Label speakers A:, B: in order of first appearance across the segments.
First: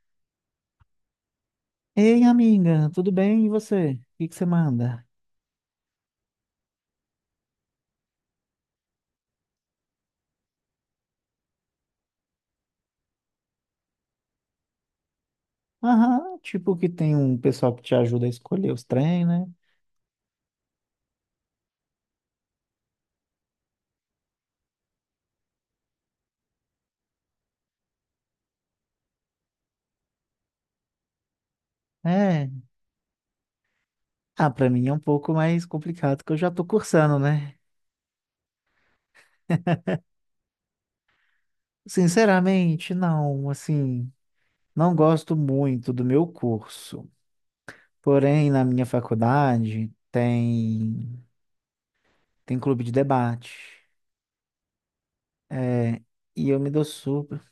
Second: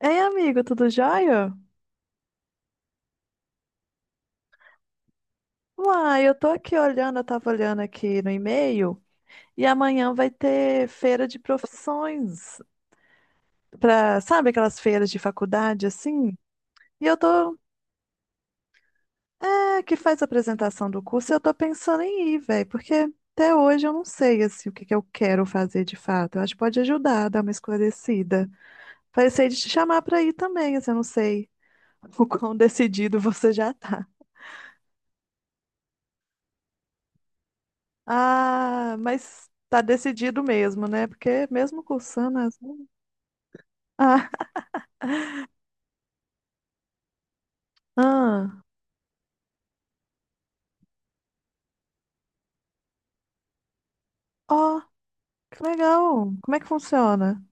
A: Ei, amigo, tudo jóia?
B: Ei, amiga, tudo bem? E você? O que que você manda?
A: Uai, eu tô aqui olhando, eu tava olhando aqui no e-mail, e amanhã vai ter feira de profissões, pra, sabe aquelas feiras de faculdade assim?
B: Aham, tipo que
A: E
B: tem
A: eu
B: um
A: tô,
B: pessoal que te ajuda a escolher os trem, né?
A: que faz a apresentação do curso, e eu tô pensando em ir, velho, porque até hoje eu não sei, assim, o que que eu quero fazer de fato. Eu acho que pode ajudar, dar uma esclarecida. Pensei de te chamar pra ir também, assim, eu não sei o
B: É.
A: quão decidido você já tá.
B: Ah, pra mim é um pouco mais complicado, que eu já tô cursando, né?
A: Ah, mas tá decidido mesmo, né? Porque mesmo cursando as...
B: Sinceramente, não, assim,
A: Ah,
B: não gosto muito do meu curso. Porém,
A: ah.
B: na minha faculdade tem clube de debate.
A: Ó, que
B: É,
A: legal.
B: e
A: Como
B: eu
A: é que
B: me dou super.
A: funciona?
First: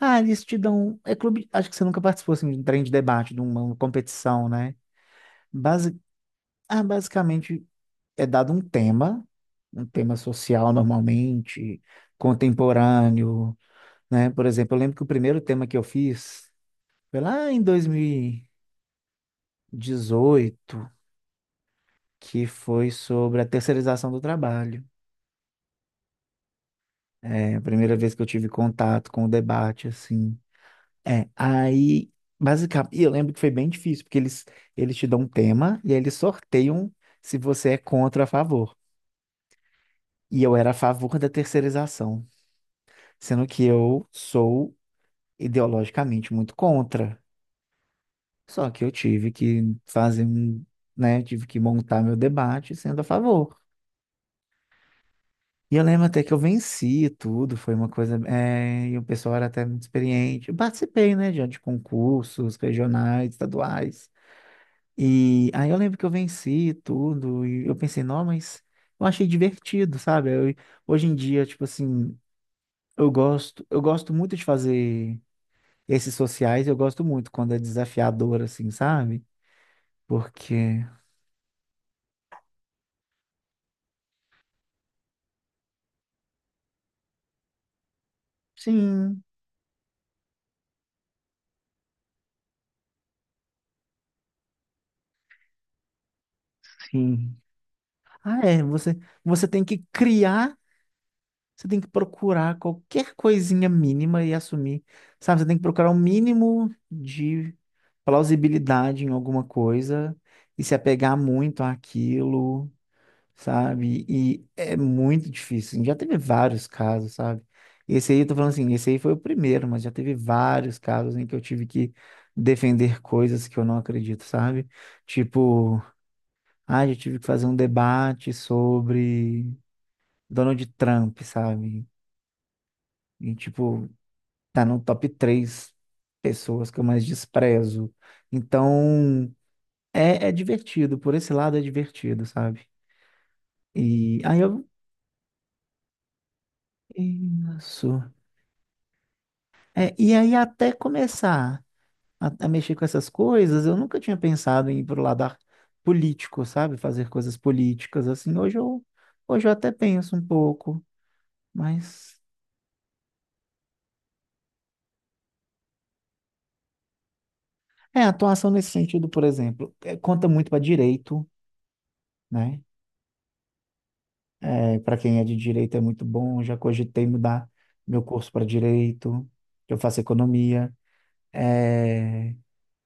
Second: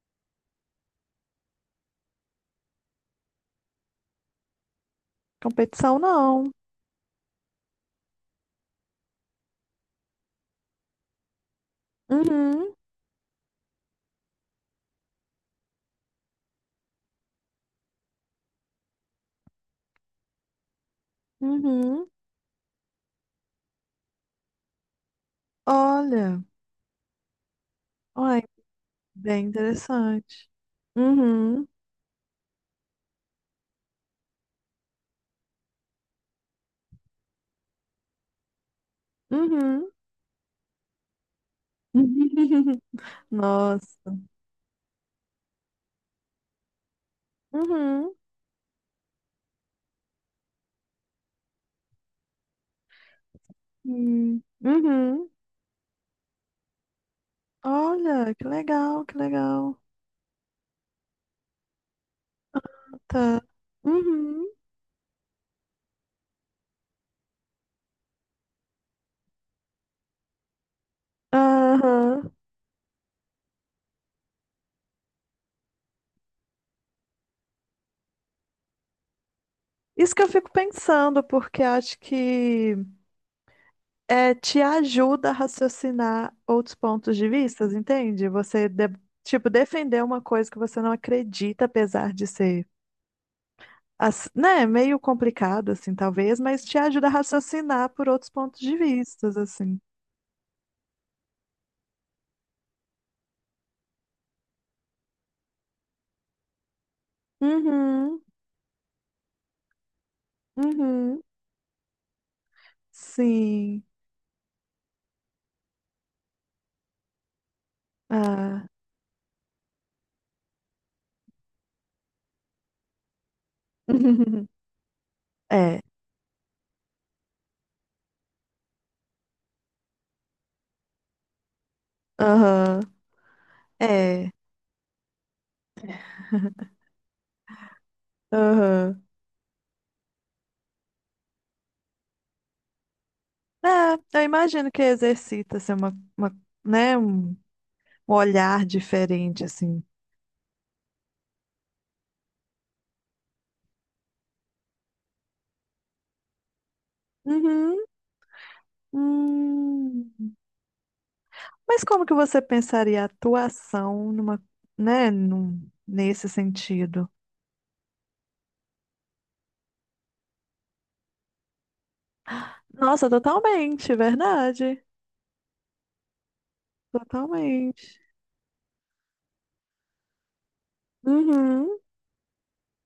B: Ah, eles te dão, é clube, acho que você nunca participou assim, de um trem de debate, de uma competição, né?
A: Competição
B: Basi-
A: não.
B: Ah, basicamente é dado um tema social normalmente,
A: Uhum,
B: contemporâneo, né? Por exemplo, eu lembro que o primeiro tema que eu fiz foi lá em 2018,
A: uhum.
B: que foi sobre a terceirização do trabalho.
A: Olha,
B: É a primeira vez que eu
A: olha,
B: tive contato com o
A: bem
B: debate, assim.
A: interessante.
B: É,
A: Uhum,
B: aí, basicamente, e eu lembro que foi bem difícil, porque eles te dão um tema e aí eles sorteiam se você é contra ou a favor.
A: uhum.
B: E eu era a favor da terceirização. Sendo que eu
A: Nossa.
B: sou ideologicamente muito contra.
A: Uhum,
B: Só que eu tive que fazer um, né, tive que montar meu debate sendo a favor.
A: uhum.
B: E eu lembro até que eu venci e tudo, foi uma coisa,
A: Olha, que
B: é, e o
A: legal, que
B: pessoal era até
A: legal.
B: muito experiente. Eu participei, né, de concursos regionais,
A: Tá.
B: estaduais.
A: Uhum.
B: E aí eu lembro que eu venci e tudo, e eu pensei, não, mas eu achei divertido, sabe? Hoje em dia, tipo assim,
A: Aham.
B: eu gosto muito de fazer. Esses sociais eu gosto muito quando é desafiador, assim, sabe?
A: Isso que eu fico
B: Porque.
A: pensando, porque acho que te ajuda a raciocinar outros pontos de vista, entende?
B: Sim,
A: Tipo, defender uma coisa que você não acredita, apesar de ser, né, meio complicado, assim, talvez, mas te ajuda a
B: sim.
A: raciocinar por outros
B: Ah,
A: pontos
B: é.
A: de
B: Você,
A: vista,
B: você tem que
A: assim.
B: criar, você tem que procurar qualquer coisinha mínima e assumir, sabe? Você tem que procurar o um mínimo de
A: Uhum,
B: plausibilidade em alguma coisa e se apegar
A: uhum,
B: muito àquilo.
A: sim.
B: Sabe? E é muito difícil, assim. Já teve vários casos, sabe? Esse aí, eu tô falando
A: Ah.
B: assim, esse aí foi o primeiro, mas já teve vários casos em que eu tive que defender coisas que eu não acredito, sabe? Tipo,
A: É,
B: ah, já tive que fazer um debate sobre Donald Trump, sabe?
A: aham,
B: E, tipo,
A: é,
B: tá no top 3 pessoas que eu mais desprezo.
A: aham.
B: Então, é, é divertido, por esse lado é divertido, sabe?
A: É,
B: E
A: eu
B: aí eu.
A: imagino que exercita, assim, uma, né, um
B: Isso.
A: um olhar diferente, assim.
B: É, e aí até começar a mexer com essas coisas, eu nunca tinha pensado em ir pro lado político, sabe? Fazer coisas
A: Uhum.
B: políticas assim. Hoje eu até penso
A: Hum,
B: um pouco,
A: mas como que
B: mas
A: você pensaria a atuação numa, nesse sentido?
B: é, a atuação nesse sentido, por exemplo, é, conta muito para direito, né?
A: Nossa, totalmente,
B: É,
A: verdade.
B: para quem é de direito é muito bom, já cogitei mudar
A: Totalmente.
B: meu curso para direito, que eu faço economia.
A: Uhum.
B: É,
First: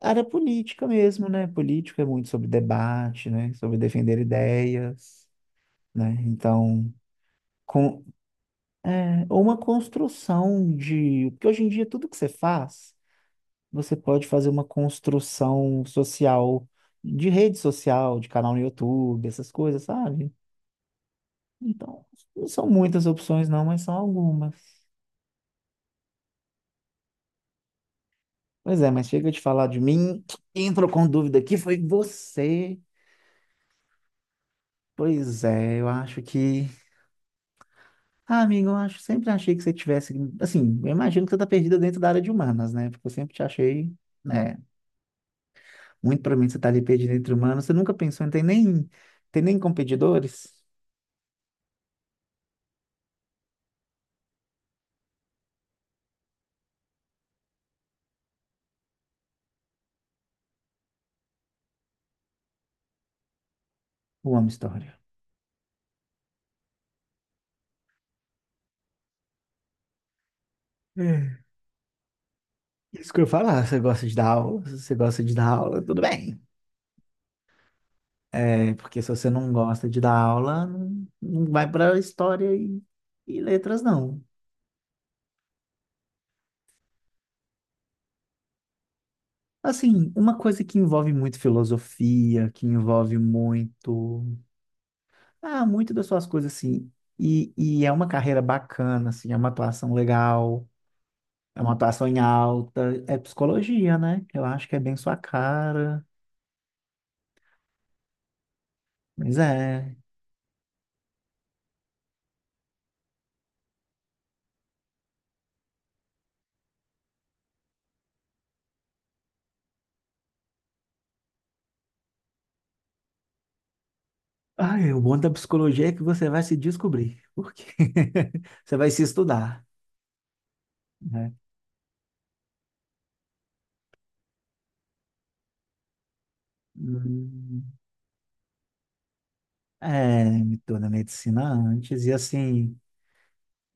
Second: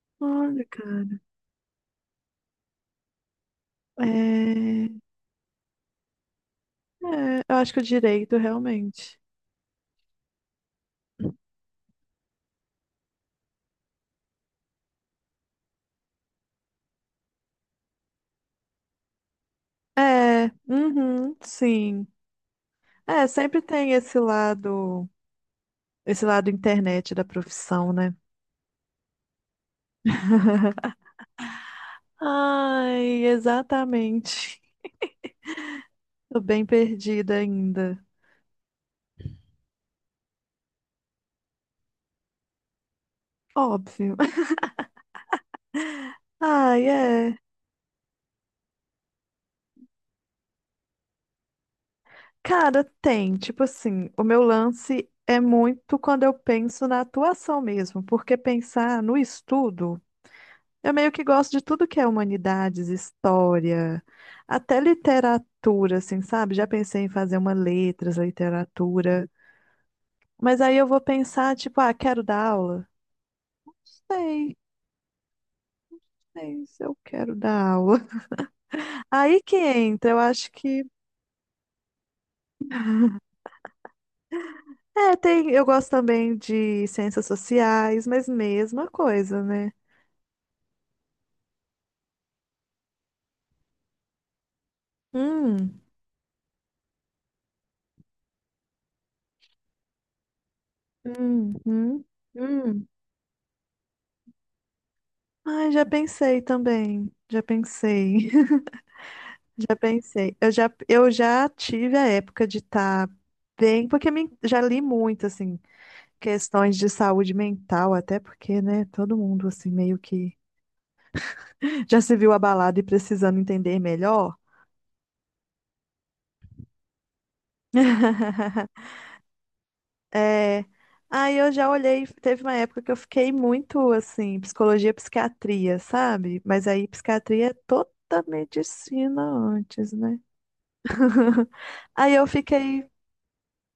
B: área
A: Olha,
B: política
A: cara.
B: mesmo, né? Política é muito sobre debate, né? Sobre defender
A: É,
B: ideias. Né? Então,
A: é, eu acho que o
B: com,
A: direito, realmente.
B: é, ou uma construção de... Porque hoje em dia tudo que você faz, você pode fazer uma construção social, de rede social, de canal no YouTube, essas coisas, sabe?
A: É, uhum,
B: Então,
A: sim.
B: não são muitas
A: É,
B: opções
A: sempre
B: não, mas
A: tem
B: são algumas.
A: esse lado internet da profissão, né?
B: Pois é, mas chega de falar de mim. Quem entrou com dúvida aqui foi você.
A: Ai, exatamente.
B: Pois é, eu acho
A: Tô bem
B: que...
A: perdida ainda.
B: Ah, amigo, eu acho, sempre achei que você tivesse... Assim, eu imagino que você tá perdida dentro da área de humanas, né? Porque eu sempre te achei...
A: Óbvio.
B: Né, muito provavelmente você está ali
A: Ai,
B: pedindo entre
A: é.
B: humanos. Você nunca pensou, não tem nem, tem nem competidores?
A: Cara, tem, tipo assim, o meu lance é muito quando eu penso na atuação mesmo, porque pensar no estudo, eu meio que gosto de tudo que é humanidades, história,
B: Eu amo
A: até
B: história.
A: literatura, assim, sabe? Já pensei em fazer uma letras, literatura, mas aí eu vou
B: É.
A: pensar, tipo, ah, quero dar aula?
B: Isso que eu ia falar, você gosta de dar
A: Sei,
B: aula? Se você gosta de dar aula, tudo bem.
A: sei se eu quero dar aula.
B: É, porque se você
A: Aí
B: não
A: que
B: gosta de
A: entra,
B: dar
A: eu acho
B: aula,
A: que
B: não, não vai para história e letras, não.
A: é, tem, eu gosto também de ciências sociais, mas mesma coisa, né?
B: Assim, uma coisa que envolve muito filosofia, que envolve muito. Ah,
A: Hum,
B: muito das suas coisas, assim. E é uma carreira bacana, assim, é uma atuação legal. É uma
A: uhum,
B: atuação em
A: hum.
B: alta. É psicologia, né? Eu acho que é bem sua
A: Ai, já
B: cara.
A: pensei também. Já pensei.
B: Mas
A: Já
B: é.
A: pensei. Eu já tive a época de estar bem, porque me, já li muito, assim, questões de saúde mental, até porque, né, todo mundo, assim, meio que já se viu abalado e precisando entender melhor.
B: Ai, o bom da psicologia é que você vai se descobrir. Porque você vai se estudar,
A: É,
B: né?
A: aí eu já olhei, teve uma época que eu fiquei muito assim, psicologia, psiquiatria, sabe? Mas aí psiquiatria é
B: Hum,
A: toda medicina antes, né?
B: é, me torna medicina antes. E
A: Aí eu
B: assim,
A: fiquei,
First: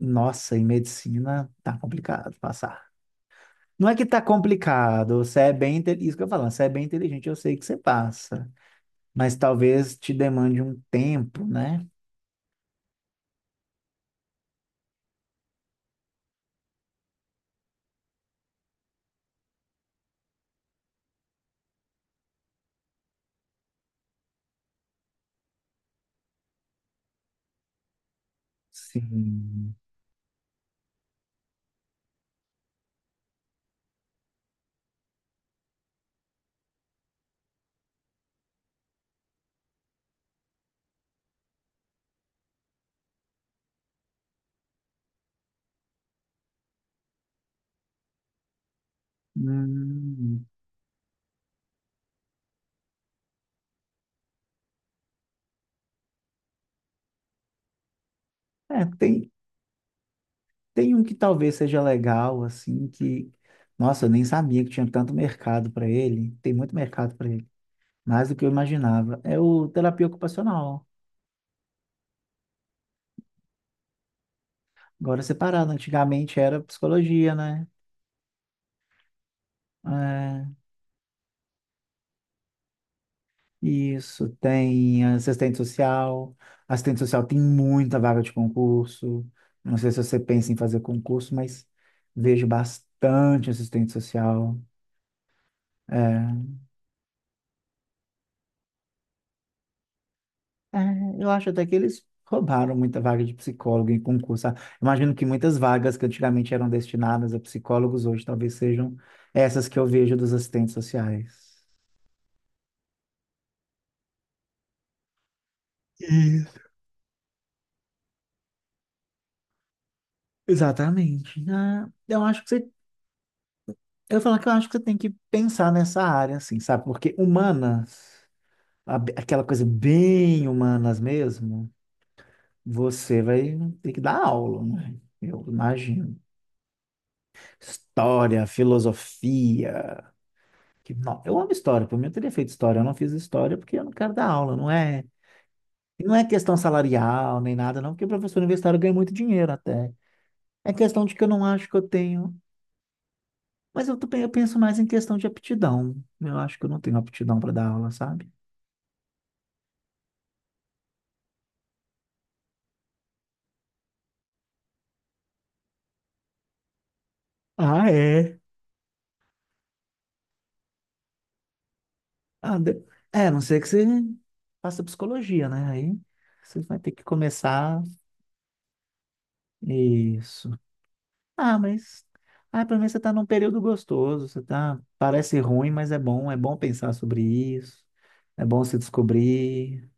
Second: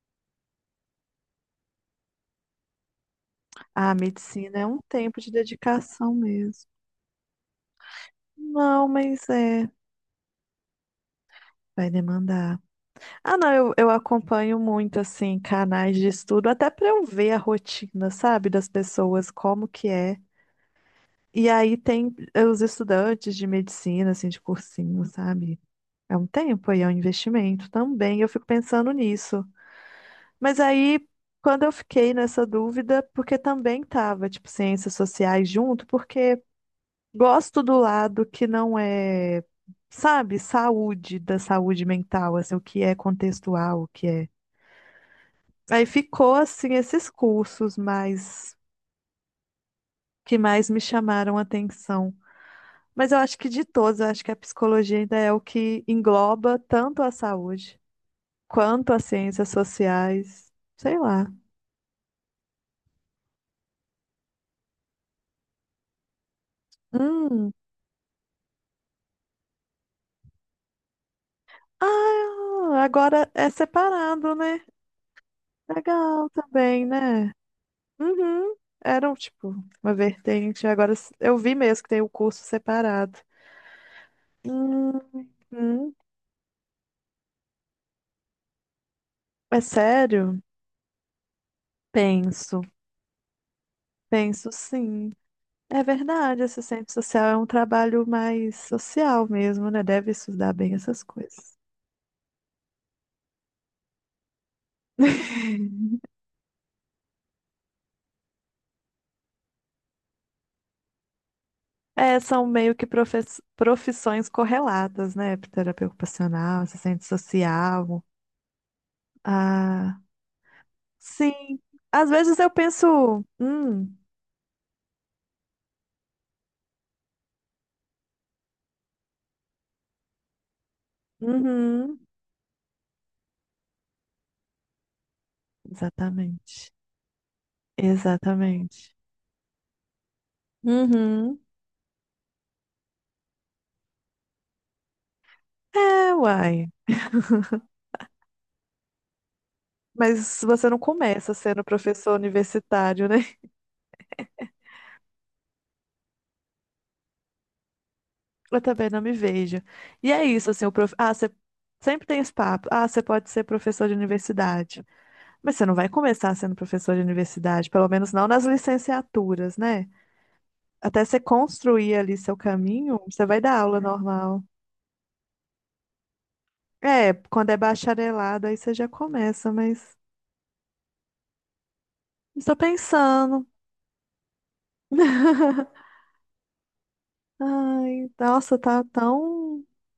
B: nossa, em medicina tá complicado passar. Não
A: ah,
B: é que tá
A: medicina é um
B: complicado,
A: tempo de
B: você é bem,
A: dedicação
B: isso que eu falo, você
A: mesmo.
B: é bem inteligente, eu sei que você passa,
A: Não, mas
B: mas
A: é,
B: talvez te demande um tempo, né?
A: vai demandar. Ah, não, eu acompanho muito assim canais de estudo, até para eu ver a rotina, sabe, das pessoas, como que é. E aí tem os estudantes de medicina, assim, de cursinho, sabe? É um tempo aí, é um investimento também. Eu fico pensando nisso.
B: Sim.
A: Mas aí, quando eu fiquei nessa dúvida, porque também tava, tipo, ciências sociais junto, porque gosto do lado que não é, sabe, saúde, da saúde mental, assim, o que é contextual, o que é. Aí ficou, assim, esses cursos mais, que
B: Hum,
A: mais me chamaram a atenção. Mas eu acho que de todos, eu acho que a psicologia ainda é o que engloba tanto a saúde
B: é,
A: quanto às
B: tem,
A: ciências sociais,
B: tem
A: sei
B: um que
A: lá.
B: talvez seja legal, assim, que, nossa, eu nem sabia que tinha tanto mercado para ele. Tem muito mercado para ele,
A: Hum.
B: mais do que eu imaginava. É o terapia ocupacional.
A: Ah, agora é separado, né?
B: Agora separado,
A: Legal
B: antigamente era
A: também, né?
B: psicologia, né?
A: Uhum. Era um, tipo uma
B: É,
A: vertente. Eu vi mesmo que tem o curso separado.
B: isso, tem assistente
A: Uhum.
B: social. Assistente social tem muita vaga de concurso.
A: É
B: Não sei se você
A: sério?
B: pensa em fazer concurso, mas vejo
A: Penso.
B: bastante assistente
A: Penso
B: social.
A: sim. É verdade,
B: É.
A: assistente social é um trabalho mais social mesmo, né? Deve estudar bem
B: É,
A: essas
B: eu acho
A: coisas.
B: até que eles roubaram muita vaga de psicólogo em concurso. Ah, imagino que muitas vagas que antigamente eram destinadas a psicólogos hoje talvez sejam essas que eu vejo dos assistentes sociais.
A: É, são meio que profissões correlatas, né? Terapia ocupacional,
B: Isso.
A: assistente social. Ah,
B: Exatamente.
A: sim.
B: Ah,
A: Às
B: eu
A: vezes
B: acho que
A: eu
B: você,
A: penso,
B: eu falo que eu acho que você tem que pensar nessa área, assim, sabe? Porque humanas, aquela coisa bem humanas mesmo,
A: uhum,
B: você vai ter que dar aula, né? Eu imagino.
A: exatamente,
B: História,
A: exatamente.
B: filosofia. Que, não, eu
A: Uhum.
B: amo história, por mim eu teria feito história, eu não fiz história porque eu não quero dar aula, não é? E não
A: É,
B: é questão
A: uai.
B: salarial nem nada, não, porque professor universitário ganha muito dinheiro até.
A: Mas você
B: É
A: não
B: questão de que eu
A: começa
B: não
A: sendo
B: acho que eu
A: professor
B: tenho.
A: universitário, né?
B: Mas eu, eu penso mais em questão de aptidão. Eu acho que eu não tenho aptidão para dar aula, sabe?
A: Eu também não me vejo. E é isso, assim, o prof... Ah, você sempre tem esse papo. Ah, você pode ser professor de universidade. Mas você não vai começar sendo professor de universidade,
B: Ah,
A: pelo menos não
B: é.
A: nas licenciaturas, né? Até você construir ali seu
B: Ah,
A: caminho,
B: é,
A: você
B: a não
A: vai dar
B: ser que
A: aula
B: você
A: normal.
B: faça psicologia, né? Aí você vai ter que
A: É, quando é
B: começar.
A: bacharelado, aí você já começa, mas
B: Isso. Ah, mas
A: estou
B: ah, pelo menos você está num
A: pensando.
B: período gostoso, você tá, parece ruim, mas é bom pensar sobre isso,
A: Ai,
B: é
A: nossa,
B: bom se
A: tá tão,
B: descobrir,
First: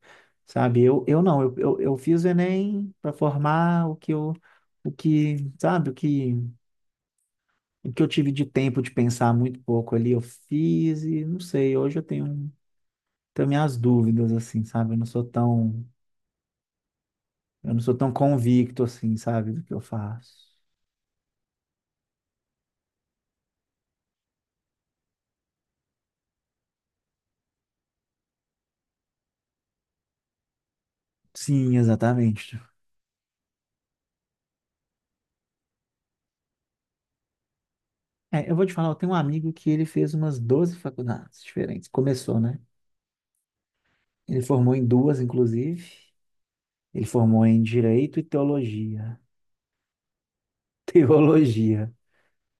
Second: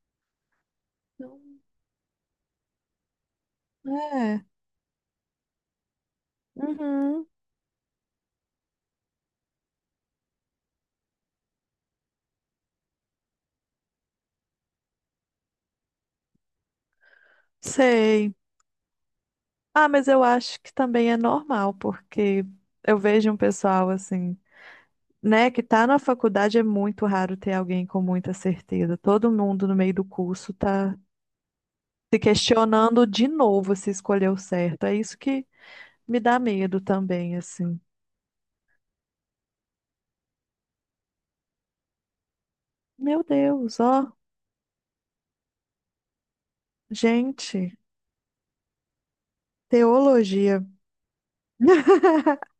B: sabe? Eu não,
A: tão-
B: eu fiz o Enem para formar o que eu,
A: é.
B: o que, sabe,
A: Uhum,
B: o que eu tive de tempo de pensar muito pouco ali, eu fiz e não sei, hoje eu tenho, tenho minhas dúvidas, assim, sabe? Eu não sou tão
A: sei.
B: convicto, assim, sabe, do que eu
A: Ah, mas eu
B: faço.
A: acho que também é normal, porque eu vejo um pessoal assim, né, que tá na faculdade é muito raro ter alguém com muita certeza. Todo mundo no meio do curso tá
B: Sim,
A: se
B: exatamente.
A: questionando de novo se escolheu certo. É isso que me dá medo também, assim.
B: É, eu vou te falar, eu tenho um amigo que ele fez umas 12 faculdades diferentes. Começou, né?
A: Meu Deus, ó,
B: Ele formou em duas, inclusive. Ele formou em
A: gente,
B: Direito e Teologia.
A: teologia.
B: Teologia.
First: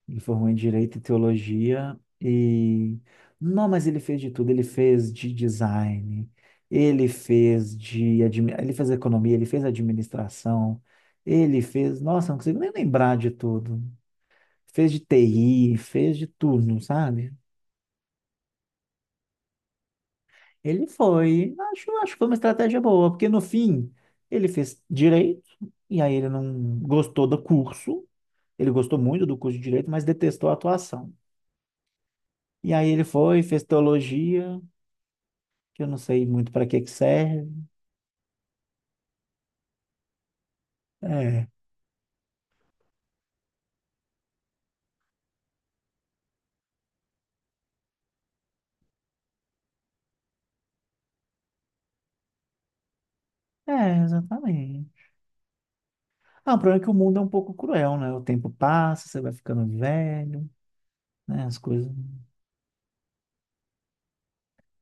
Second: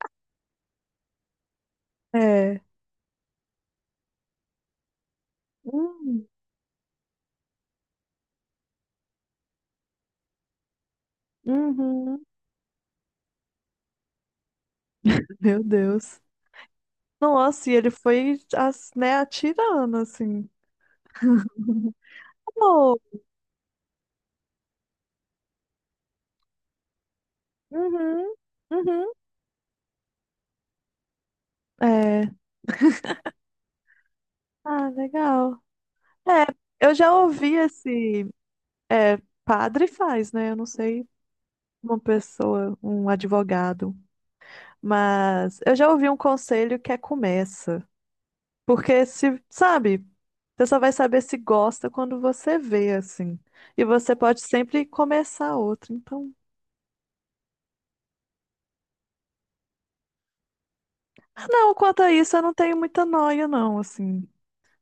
B: Ele formou em Direito e Teologia
A: É.
B: e... Não, mas ele fez de tudo. Ele fez de
A: Hum,
B: design, ele fez de... Ele fez economia, ele fez administração, ele fez...
A: uhum.
B: Nossa, não consigo nem lembrar de tudo. Fez de
A: Meu
B: TI, fez
A: Deus.
B: de tudo, sabe?
A: Nossa, e ele foi, né, atirando, assim.
B: Ele foi, acho que foi uma estratégia
A: Amor.
B: boa, porque no fim ele fez direito, e aí ele não gostou do curso,
A: Uhum,
B: ele gostou
A: uhum.
B: muito do curso de direito, mas detestou a atuação.
A: É.
B: E aí ele foi, fez teologia,
A: Ah, legal.
B: que eu não sei
A: É,
B: muito para que que
A: eu já
B: serve.
A: ouvi esse. É, padre faz, né? Eu não sei
B: É,
A: uma pessoa, um advogado. Mas eu já ouvi um conselho que é começa. Porque se, sabe, você só vai saber se gosta quando você vê, assim. E você pode sempre
B: exatamente.
A: começar outro. Então,
B: Ah, o problema é que o mundo é um pouco cruel, né? O tempo passa, você vai ficando velho, né? As
A: não,
B: coisas.
A: quanto a isso, eu não tenho muita noia, não, assim.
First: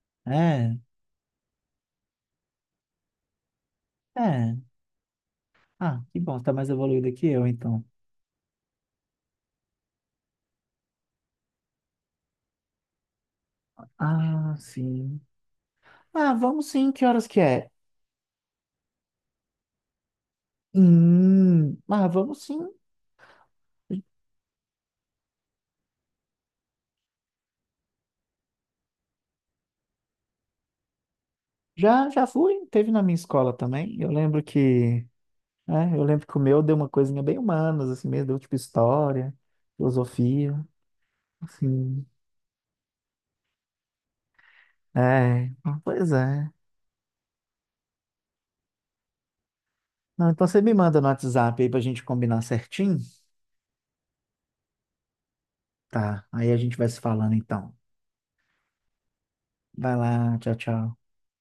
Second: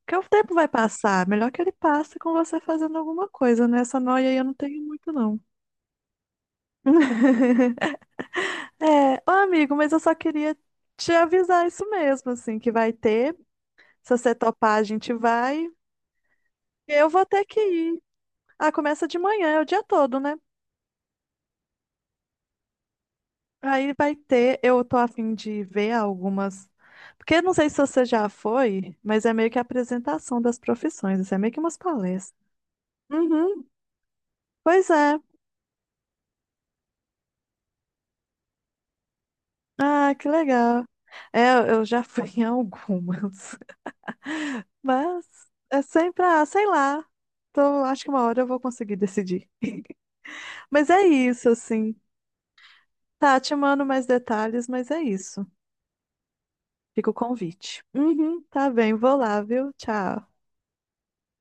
A: Porque o tempo vai
B: É,
A: passar. Melhor que ele passe com você fazendo alguma coisa, né? Essa noia aí eu não
B: é.
A: tenho muito, não.
B: Ah, que bom, você tá mais evoluído que eu, então.
A: É, ô amigo, mas eu só queria te avisar isso mesmo, assim, que vai ter. Se você
B: Ah,
A: topar, a gente
B: sim.
A: vai.
B: Ah, vamos sim, que
A: Eu vou
B: horas que
A: ter que
B: é?
A: ir. Ah, começa de manhã, é o dia todo, né?
B: Ah, vamos sim.
A: Aí vai ter, eu tô a fim de ver algumas. Porque não sei se você já foi, mas é meio que a apresentação das profissões, isso é meio que umas
B: Já
A: palestras.
B: fui, teve na minha escola
A: Uhum.
B: também. Eu lembro
A: Pois
B: que,
A: é.
B: é, eu lembro que o meu deu uma coisinha bem humanas, assim mesmo, deu tipo história,
A: Ah, que
B: filosofia,
A: legal. É, eu já
B: assim.
A: fui em algumas. Mas
B: É, ah,
A: é
B: pois
A: sempre, ah,
B: é.
A: sei lá. Então, acho que uma hora eu vou conseguir decidir.
B: Não, então você me
A: Mas
B: manda
A: é
B: no
A: isso,
B: WhatsApp aí pra
A: assim.
B: gente combinar certinho?
A: Tá, te mando mais detalhes, mas é isso.
B: Tá, aí a gente vai se
A: Fica o
B: falando então.
A: convite. Uhum, tá bem, vou lá, viu?
B: Vai
A: Tchau.
B: lá, tchau, tchau.